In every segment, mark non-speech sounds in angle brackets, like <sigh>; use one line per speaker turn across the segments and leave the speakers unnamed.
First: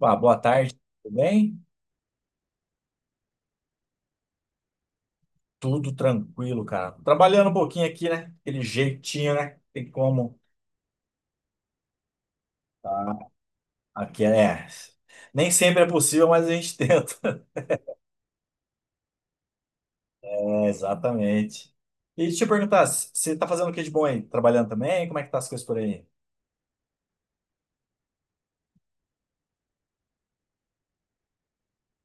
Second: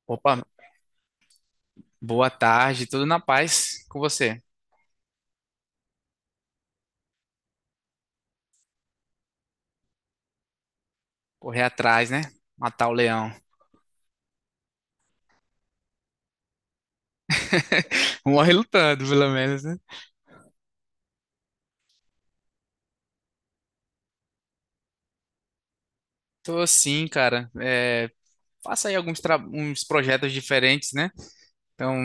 Ah, boa
Opa,
tarde, tudo bem?
boa tarde, tudo na paz com você?
Tudo tranquilo, cara. Trabalhando um pouquinho aqui, né? Aquele jeitinho, né? Tem como.
Correr atrás, né? Matar o
Tá.
leão.
Aqui é. Nem sempre é possível, mas a gente <laughs> tenta.
<laughs> Morre lutando, pelo menos, né?
É, exatamente. E deixa eu perguntar, você tá fazendo o que de bom aí? Trabalhando também? Como é que tá as coisas por aí?
Tô sim, cara. Faço aí uns projetos diferentes, né? Então,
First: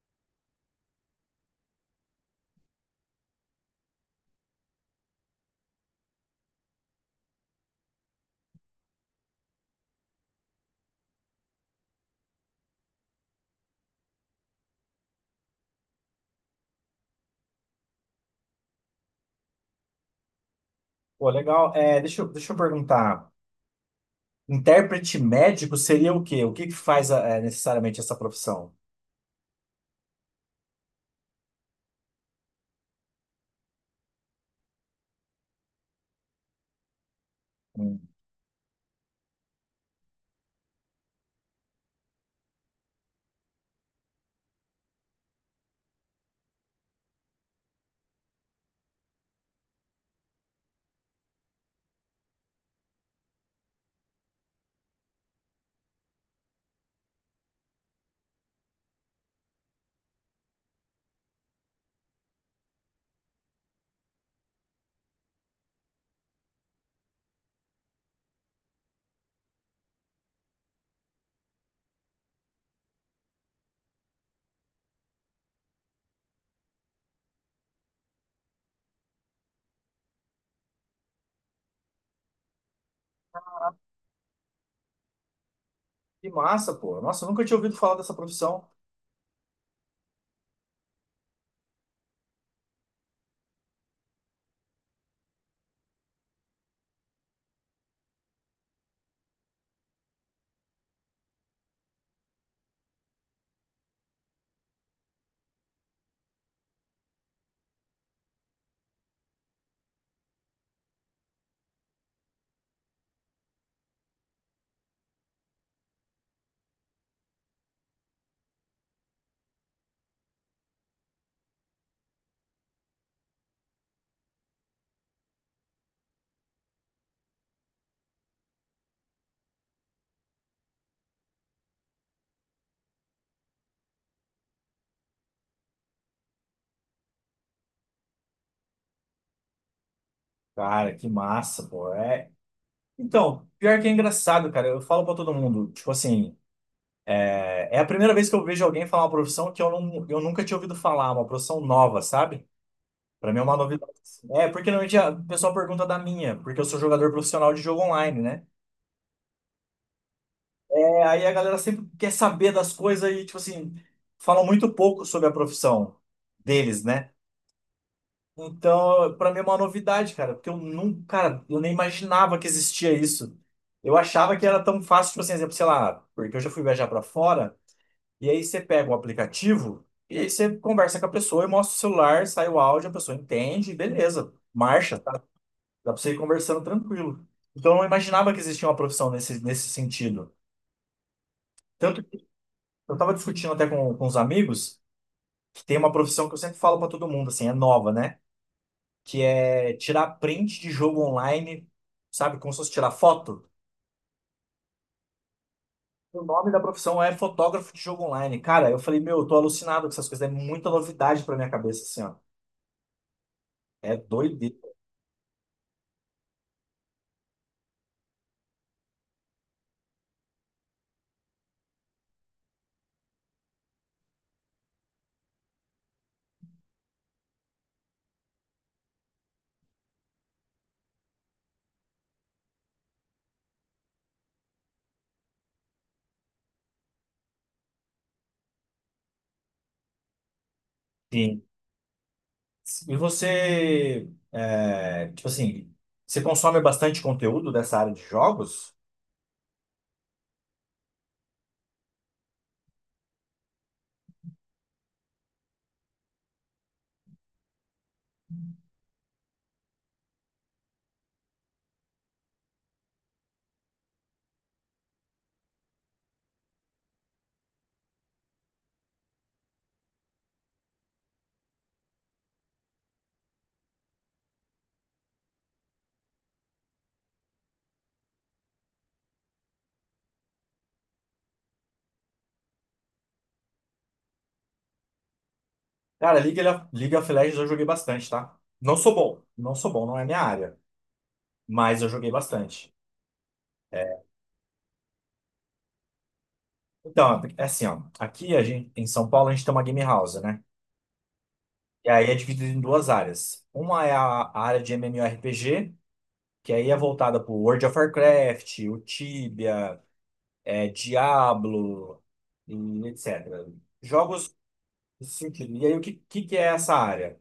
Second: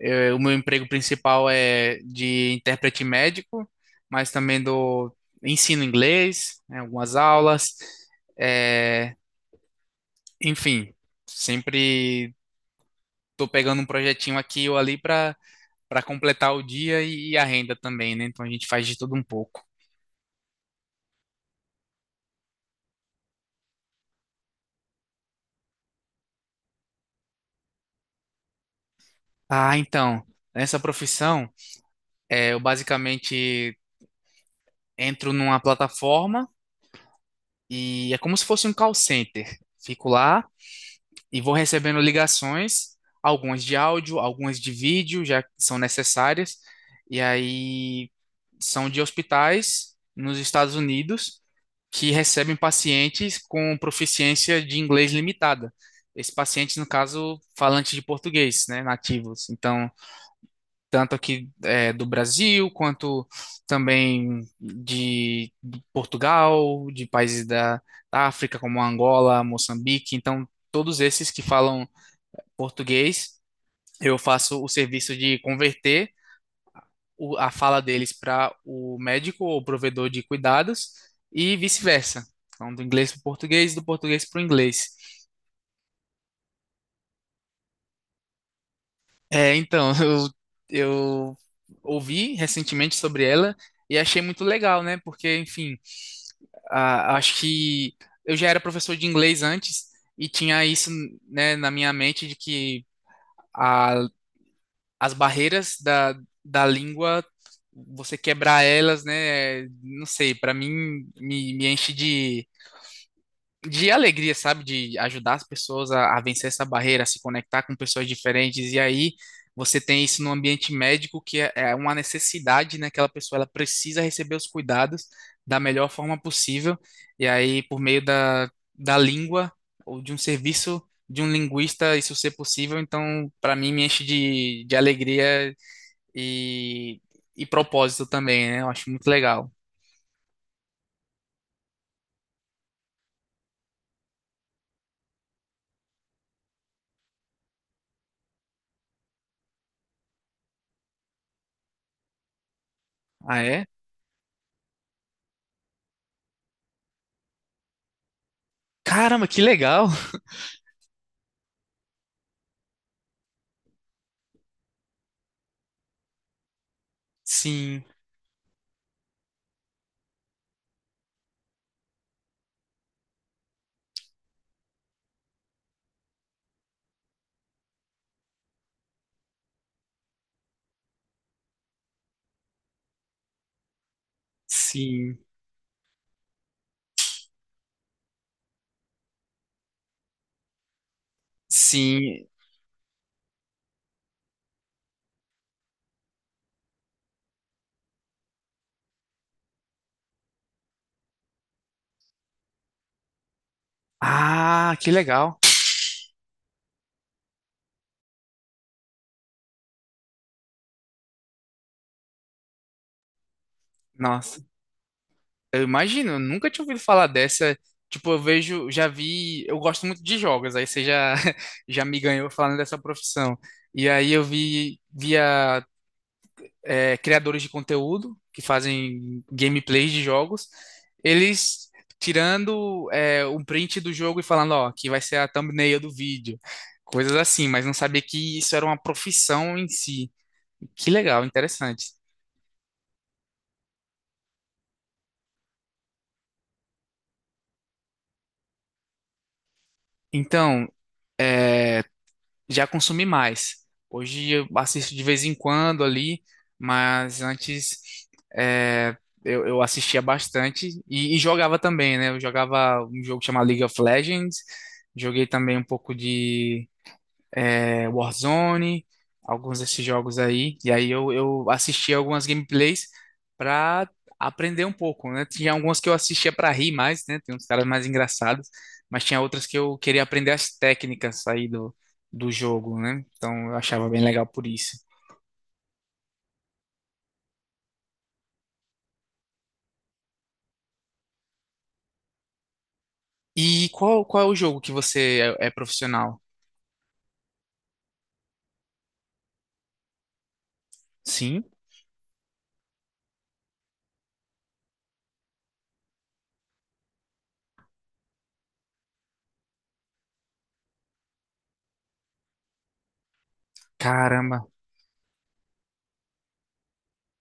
o meu emprego principal é de intérprete médico, mas também do ensino inglês, né, algumas aulas. É, enfim, sempre tô pegando um projetinho aqui ou ali para completar o dia e a renda também, né? Então a gente faz de tudo um pouco.
Pô, legal. É, deixa eu perguntar. Intérprete médico seria o quê? O que que faz necessariamente essa profissão?
Ah, então, nessa profissão, eu basicamente entro numa plataforma
Hum.
e é como se fosse um call center. Fico lá e vou recebendo ligações, algumas de áudio, algumas de vídeo, já que são necessárias, e aí são de hospitais nos Estados Unidos que recebem pacientes com proficiência de inglês limitada. Esses pacientes, no caso, falantes de português, né, nativos. Então, tanto aqui do Brasil, quanto também de Portugal, de países da, da África, como Angola, Moçambique. Então, todos esses que falam português, eu faço o serviço de converter a fala deles para o médico ou provedor de cuidados e vice-versa. Então, do inglês para o português, do português para o inglês.
Que massa, pô. Nossa, eu nunca tinha ouvido falar dessa profissão.
É, então, <laughs> eu ouvi recentemente sobre ela e achei muito legal, né? Porque, enfim, acho que eu já era professor de inglês antes e tinha isso, né, na minha mente de que a as barreiras da, da língua, você quebrar elas, né? Não sei, para mim me enche de alegria, sabe? De ajudar as pessoas a vencer essa barreira, a se conectar com pessoas diferentes. E aí você tem isso no ambiente médico, que é uma necessidade, né? Aquela pessoa ela precisa receber os cuidados da melhor forma possível. E aí, por meio da, da língua ou de um serviço de um linguista, isso ser possível, então, para mim, me enche de alegria e, e propósito também, né? Eu acho muito legal.
Cara, que massa, pô. É. Então, pior que é engraçado, cara. Eu falo pra todo mundo, tipo assim, é a primeira vez que eu vejo alguém falar uma profissão que eu, não, eu nunca tinha ouvido falar, uma profissão nova, sabe? Pra mim
Ah,
é uma
é?
novidade, assim. É, porque normalmente o pessoal pergunta da minha, porque eu sou jogador profissional de jogo online, né?
Caramba, que legal!
É, aí a galera sempre quer saber das coisas e, tipo assim, falam muito pouco sobre a profissão deles, né?
Sim,
Então, pra mim é uma novidade, cara, porque eu nunca, cara, eu nem imaginava que existia isso. Eu achava que era tão fácil, tipo assim, exemplo, sei lá, porque eu já fui viajar pra fora. E aí você pega o aplicativo e aí você conversa com a pessoa e mostra o celular, sai o áudio, a pessoa entende, beleza, marcha, tá?
sim,
Dá pra você ir conversando tranquilo. Então eu não imaginava que existia uma profissão nesse sentido. Tanto que
sim.
eu tava discutindo até com os amigos que tem uma profissão que eu sempre falo pra todo mundo, assim, é nova, né? Que é tirar print de jogo online, sabe? Como se fosse tirar foto.
Ah, que legal!
O nome da profissão é fotógrafo de jogo online. Cara, eu falei, meu, eu tô alucinado com essas coisas, é muita novidade pra minha cabeça, assim, ó. É
Nossa,
doideira.
eu imagino, eu nunca tinha ouvido falar dessa. Tipo, eu vejo, já vi, eu gosto muito de jogos, aí você já, <laughs> já me ganhou falando dessa profissão. E aí eu vi, via criadores de conteúdo que fazem gameplays de jogos, eles tirando um print do jogo e falando, ó, aqui vai ser a thumbnail do vídeo, coisas assim, mas não sabia que isso era uma profissão em si. Que legal, interessante.
E você, tipo assim, você consome bastante conteúdo dessa área de jogos?
Então, é, já consumi mais. Hoje eu assisto de vez em quando ali, mas antes é, eu assistia bastante e jogava também, né? Eu jogava um jogo chamado League of Legends, joguei também um pouco de Warzone, alguns desses jogos aí. E aí eu assisti algumas gameplays pra aprender um pouco, né? Tinha algumas que eu assistia pra rir mais, né? Tem uns caras mais engraçados, mas tinha outras que eu queria aprender as técnicas aí do, do jogo, né? Então eu achava bem legal por isso.
Cara, League of Legends eu joguei bastante, tá? Não sou bom, não sou bom, não é minha área, mas eu joguei bastante.
E qual, qual é o jogo que você é profissional?
Então, é assim, ó, aqui a gente, em São Paulo a gente tem uma game house, né?
Sim?
E aí é dividido em duas áreas. Uma é a área de MMORPG, que aí é voltada pro World of Warcraft, o Tibia, Diablo, e etc. Jogos.
Caramba,
Sim. E aí, o que que é essa área?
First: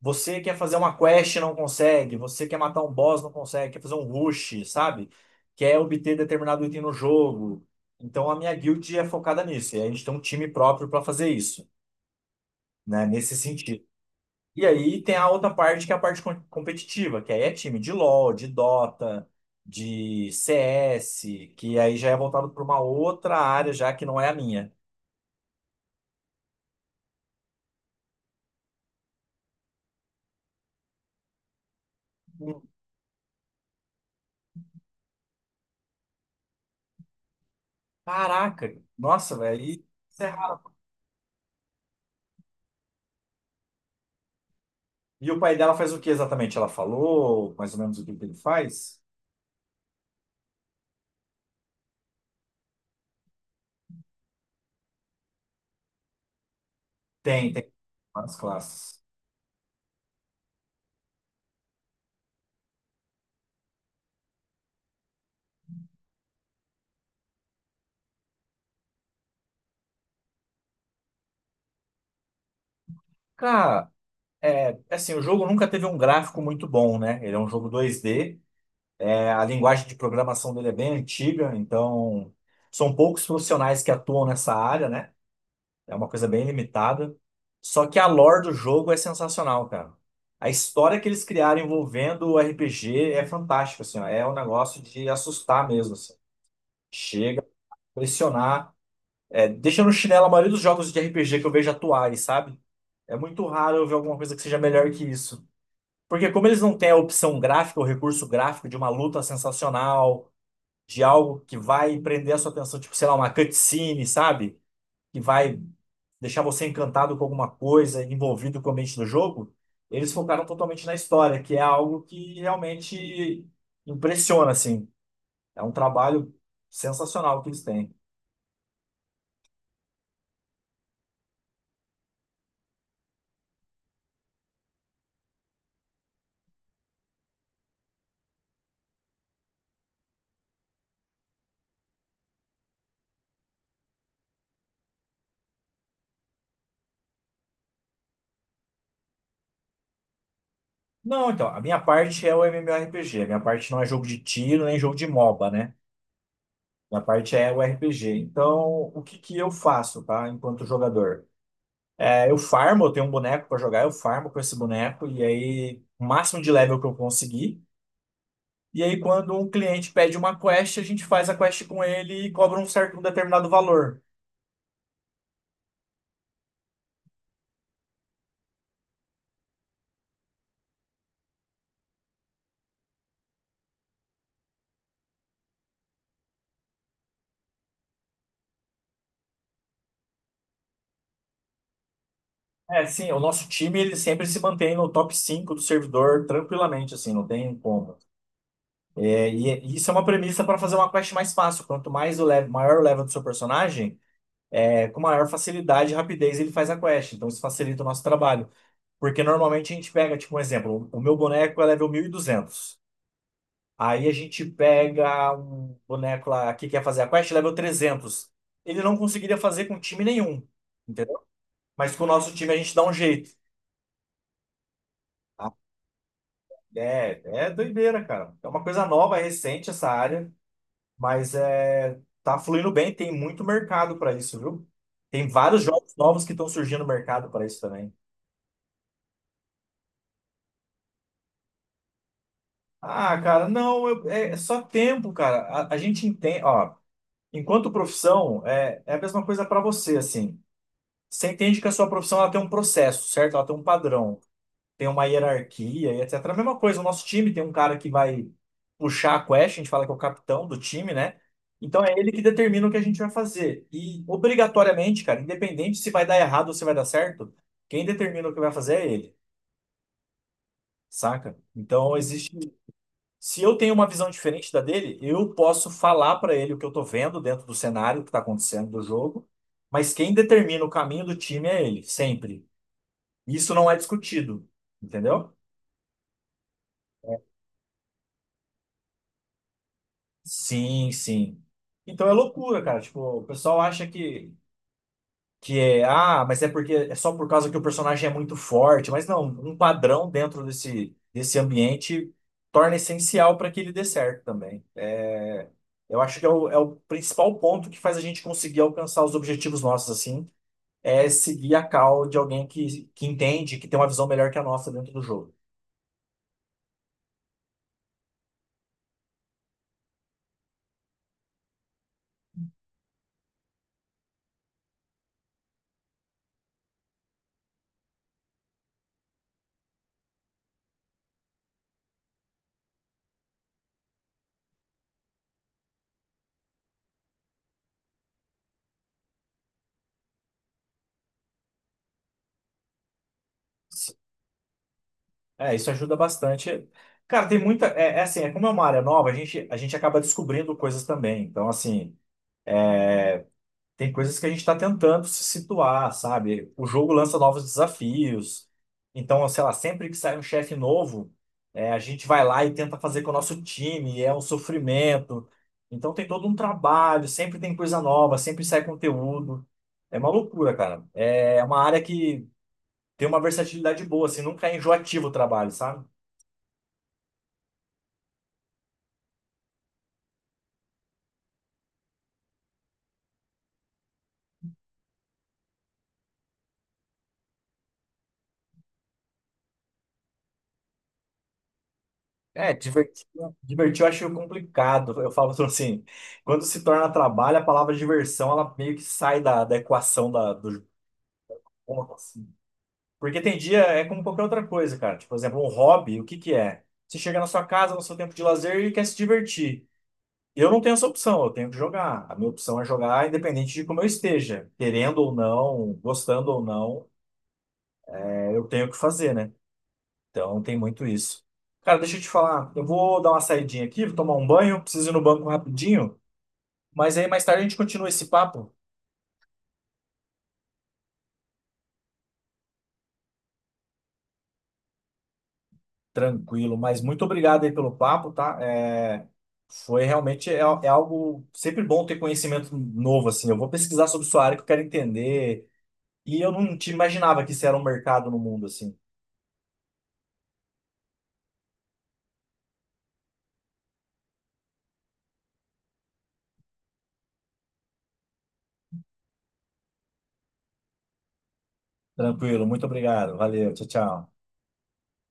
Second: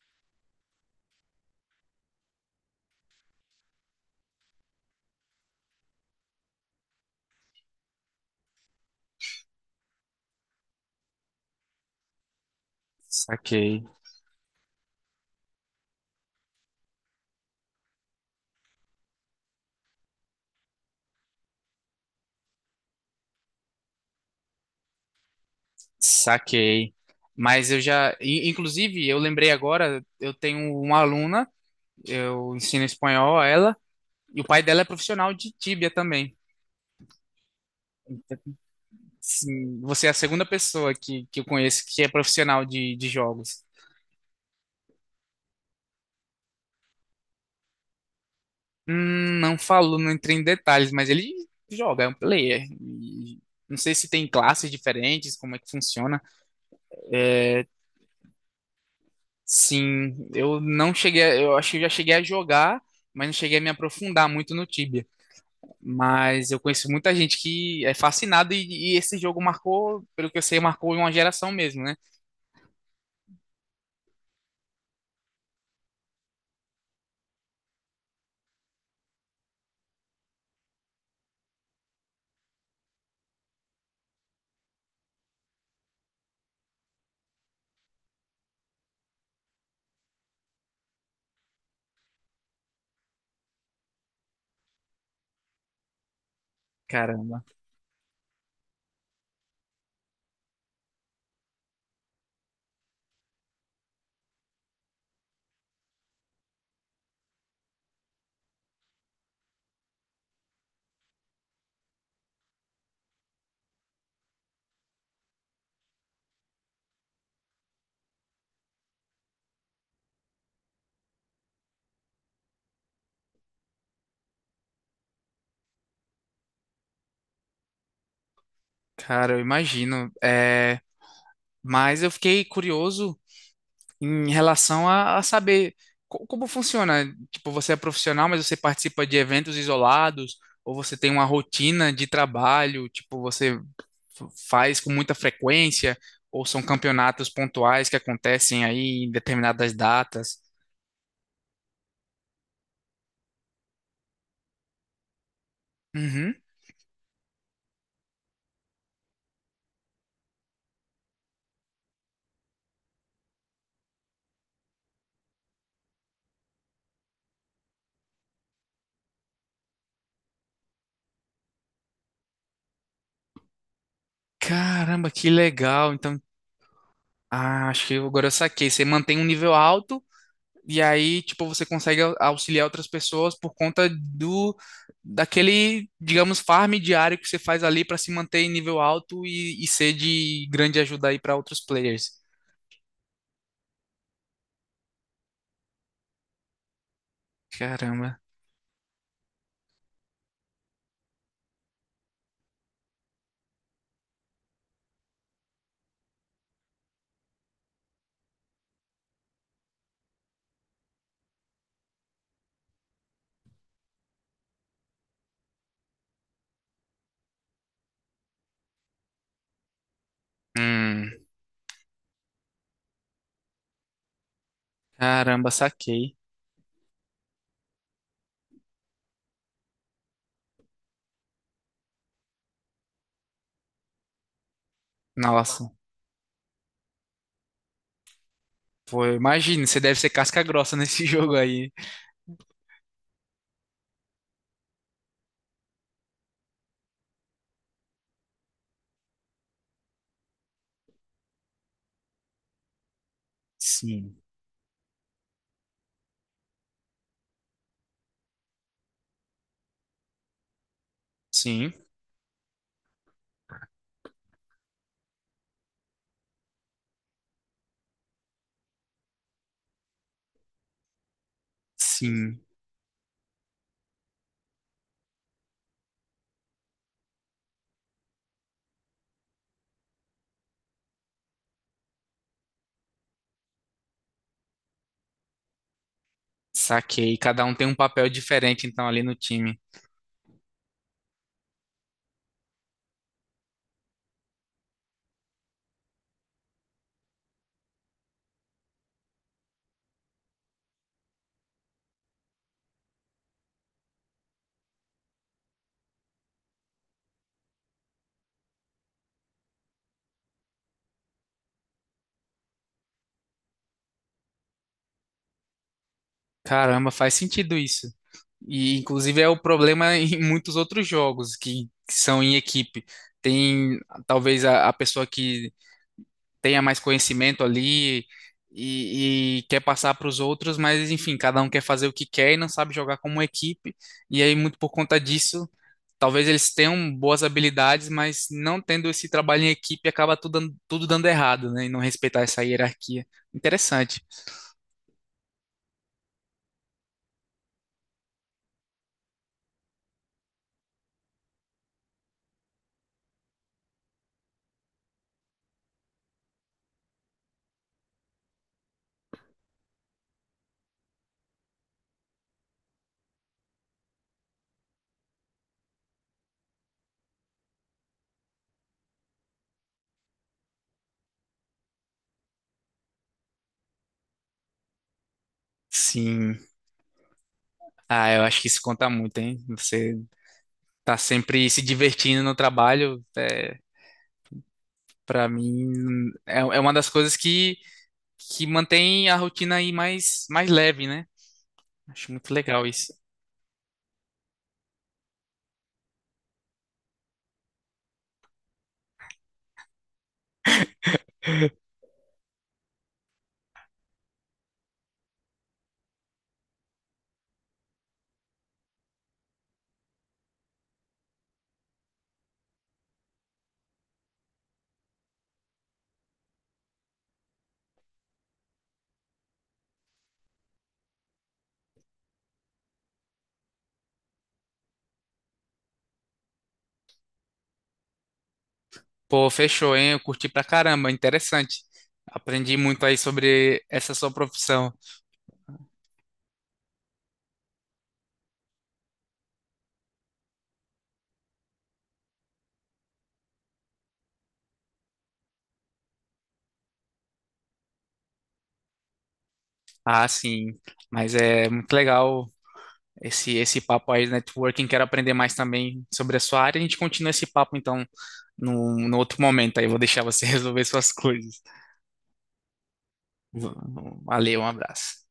Você quer fazer uma quest e não consegue, você quer matar um boss, não consegue, quer fazer um rush, sabe? Quer obter determinado item no jogo. Então a minha guild é focada nisso, e a gente tem um time próprio para fazer isso, né? Nesse
saquei,
sentido. E aí tem a outra parte que é a parte competitiva, que aí é time de LoL, de Dota, de CS, que aí já é voltado para uma outra área já que não é a minha.
saquei. Mas eu já, inclusive, eu lembrei agora, eu tenho uma aluna. Eu ensino espanhol a ela. E o pai dela é profissional de tíbia também.
Caraca, nossa, velho.
Assim,
e
você é a segunda pessoa que eu conheço que é profissional de jogos.
E o pai dela faz o que exatamente? Ela falou mais ou menos o que que ele faz?
Não falo, não entrei em detalhes, mas ele joga, é um player. E não sei se tem classes diferentes, como é que funciona.
Tem,
É,
tem várias classes.
sim, eu não cheguei, eu acho que eu já cheguei a jogar, mas não cheguei a me aprofundar muito no Tibia. Mas eu conheço muita gente que é fascinada e esse jogo marcou, pelo que eu sei, marcou uma geração mesmo, né?
Cara, é assim, o jogo nunca teve um gráfico muito bom, né? Ele é um jogo 2D, a linguagem de programação dele é bem antiga, então são poucos profissionais que atuam nessa área, né? É uma coisa bem limitada. Só que a lore do jogo é sensacional, cara. A história que eles criaram envolvendo o RPG é fantástica, assim, ó. É um negócio de assustar mesmo, assim. Chega
Caramba,
a impressionar. É, deixa no chinelo a maioria dos jogos de RPG que eu vejo atuais, sabe? É muito raro eu ver alguma coisa que seja melhor que isso. Porque como eles não têm a opção gráfica, o recurso gráfico de uma luta sensacional, de algo que vai prender a sua atenção, tipo, sei lá, uma cutscene, sabe? Que vai deixar você encantado com alguma coisa, envolvido com o ambiente do jogo, eles focaram totalmente na história, que é algo que realmente impressiona, assim. É um trabalho sensacional que eles têm.
cara, eu imagino. É, mas eu fiquei curioso em relação a saber como funciona. Tipo, você é profissional, mas você participa de eventos isolados, ou você tem uma rotina de trabalho, tipo, você faz com muita frequência, ou são campeonatos pontuais que acontecem aí em determinadas datas.
Não, então, a minha parte é o MMORPG. A minha parte não é jogo de tiro nem jogo de MOBA, né?
Uhum.
Minha parte é o RPG. Então, o que que eu faço, tá? Enquanto jogador? É, eu farmo, eu tenho um boneco pra jogar, eu farmo com esse boneco e aí o máximo de level que eu conseguir. E aí, quando um cliente pede uma quest, a gente faz a quest com ele e cobra um certo, um determinado valor.
Caramba, que legal. Então, ah, acho que agora eu saquei. Você mantém um nível alto. E aí, tipo, você consegue auxiliar outras pessoas por conta do digamos, farm diário que você faz ali para se manter em nível alto e ser de grande ajuda aí para outros players.
É, sim, o nosso time ele sempre se mantém no top 5 do servidor tranquilamente, assim, não tem como.
Caramba.
E isso é uma premissa para fazer uma quest mais fácil. Quanto mais o level, maior o level do seu personagem, com maior facilidade e rapidez ele faz a quest. Então isso facilita o nosso trabalho. Porque normalmente a gente pega, tipo, um exemplo: o meu boneco é level 1200. Aí a gente pega um boneco lá que quer fazer a quest, level 300. Ele não conseguiria fazer com time nenhum,
Hum,
entendeu? Mas com o nosso time a gente dá um jeito,
caramba,
tá?
saquei.
É doideira, cara. É uma coisa nova, recente essa área. Mas é, tá fluindo bem, tem muito mercado para isso, viu? Tem vários
Nossa,
jogos novos que estão surgindo no mercado para isso também.
pô, imagina, você deve ser casca grossa nesse <laughs> jogo aí.
Ah, cara, não, é só tempo, cara. A gente entende, ó, enquanto profissão, é a mesma coisa para você, assim. Você entende que a sua profissão ela tem um processo, certo? Ela tem um
Sim,
padrão. Tem uma hierarquia e etc. A mesma coisa, o nosso time tem um cara que vai puxar a quest, a gente fala que é o capitão do time, né?
sim,
Então é ele que determina o que a gente vai fazer. E obrigatoriamente, cara, independente se vai dar errado ou se vai dar certo, quem determina o que vai fazer é ele, saca? Então
sim.
existe. Se eu tenho uma visão diferente da dele, eu posso falar pra ele o que eu tô vendo dentro do cenário que tá acontecendo do jogo, mas quem determina o caminho do time é ele, sempre. Isso não é discutido, entendeu?
Saquei. Cada um tem um papel diferente, então, ali no time.
Sim, sim. Então é loucura, cara. Tipo, o pessoal acha que é, ah, mas é porque é só por causa que o personagem é muito forte. Mas não, um padrão dentro desse ambiente torna essencial para que ele dê certo também. É, eu acho que é o principal ponto que faz a gente conseguir alcançar os objetivos nossos, assim, é seguir a call de alguém que entende, que tem uma visão melhor que a nossa dentro do jogo.
Caramba, faz sentido isso. E inclusive é o problema <laughs> em muitos outros jogos que são em equipe. Tem talvez a pessoa que tenha mais conhecimento ali e quer passar para os outros, mas enfim, cada um quer fazer o que quer e não sabe jogar como equipe. E aí, muito por conta disso, talvez eles tenham boas habilidades, mas não tendo esse trabalho em equipe acaba tudo dando errado, né? E não respeitar essa hierarquia. Interessante.
É, isso ajuda bastante. Cara, tem muita. É assim, é como é uma área nova, a gente acaba descobrindo coisas também. Então, assim, tem coisas que a gente está tentando se situar, sabe? O jogo lança novos desafios. Então, sei lá, sempre que sai um chefe novo, a gente vai lá e tenta fazer com o nosso time, e é um sofrimento. Então, tem todo um trabalho, sempre tem coisa nova, sempre sai conteúdo. É uma loucura, cara. É uma área que tem uma versatilidade boa, assim, nunca é enjoativo o trabalho, sabe?
Sim. Ah, eu acho que isso conta muito, hein? Você tá sempre se divertindo no trabalho, para mim é uma das coisas que mantém a rotina aí mais, mais leve, né? Acho muito
É,
legal isso.
divertir eu acho complicado. Eu falo <laughs> assim, quando se torna trabalho, a palavra diversão, ela meio que sai da equação da, do jogo, assim. Porque tem dia, é como qualquer outra coisa, cara. Tipo, por exemplo, um hobby, o que que é? Você chega na sua casa, no seu tempo de lazer e quer se divertir. Eu não tenho essa opção, eu tenho que jogar. A minha opção é jogar independente de como eu esteja, querendo ou não, gostando ou não, eu tenho que fazer, né? Então tem muito isso. Cara, deixa eu te falar. Eu vou dar uma saidinha aqui, vou tomar um banho, preciso ir no banco rapidinho. Mas aí mais tarde a gente continua esse papo.
Pô, fechou, hein? Eu curti pra caramba, interessante. Aprendi muito aí sobre essa sua profissão.
Tranquilo, mas muito obrigado aí pelo papo, tá? É, foi realmente é algo sempre bom ter conhecimento novo, assim. Eu vou pesquisar sobre sua área que eu quero entender. E eu não te imaginava que isso era um mercado no mundo, assim.
Ah, sim, mas é muito legal esse, esse papo aí de networking. Quero aprender mais também sobre a sua área. A gente continua esse papo, então, no outro momento aí. Eu vou deixar você <laughs> resolver suas coisas.
Tranquilo, muito obrigado. Valeu, tchau, tchau.
Valeu, um abraço.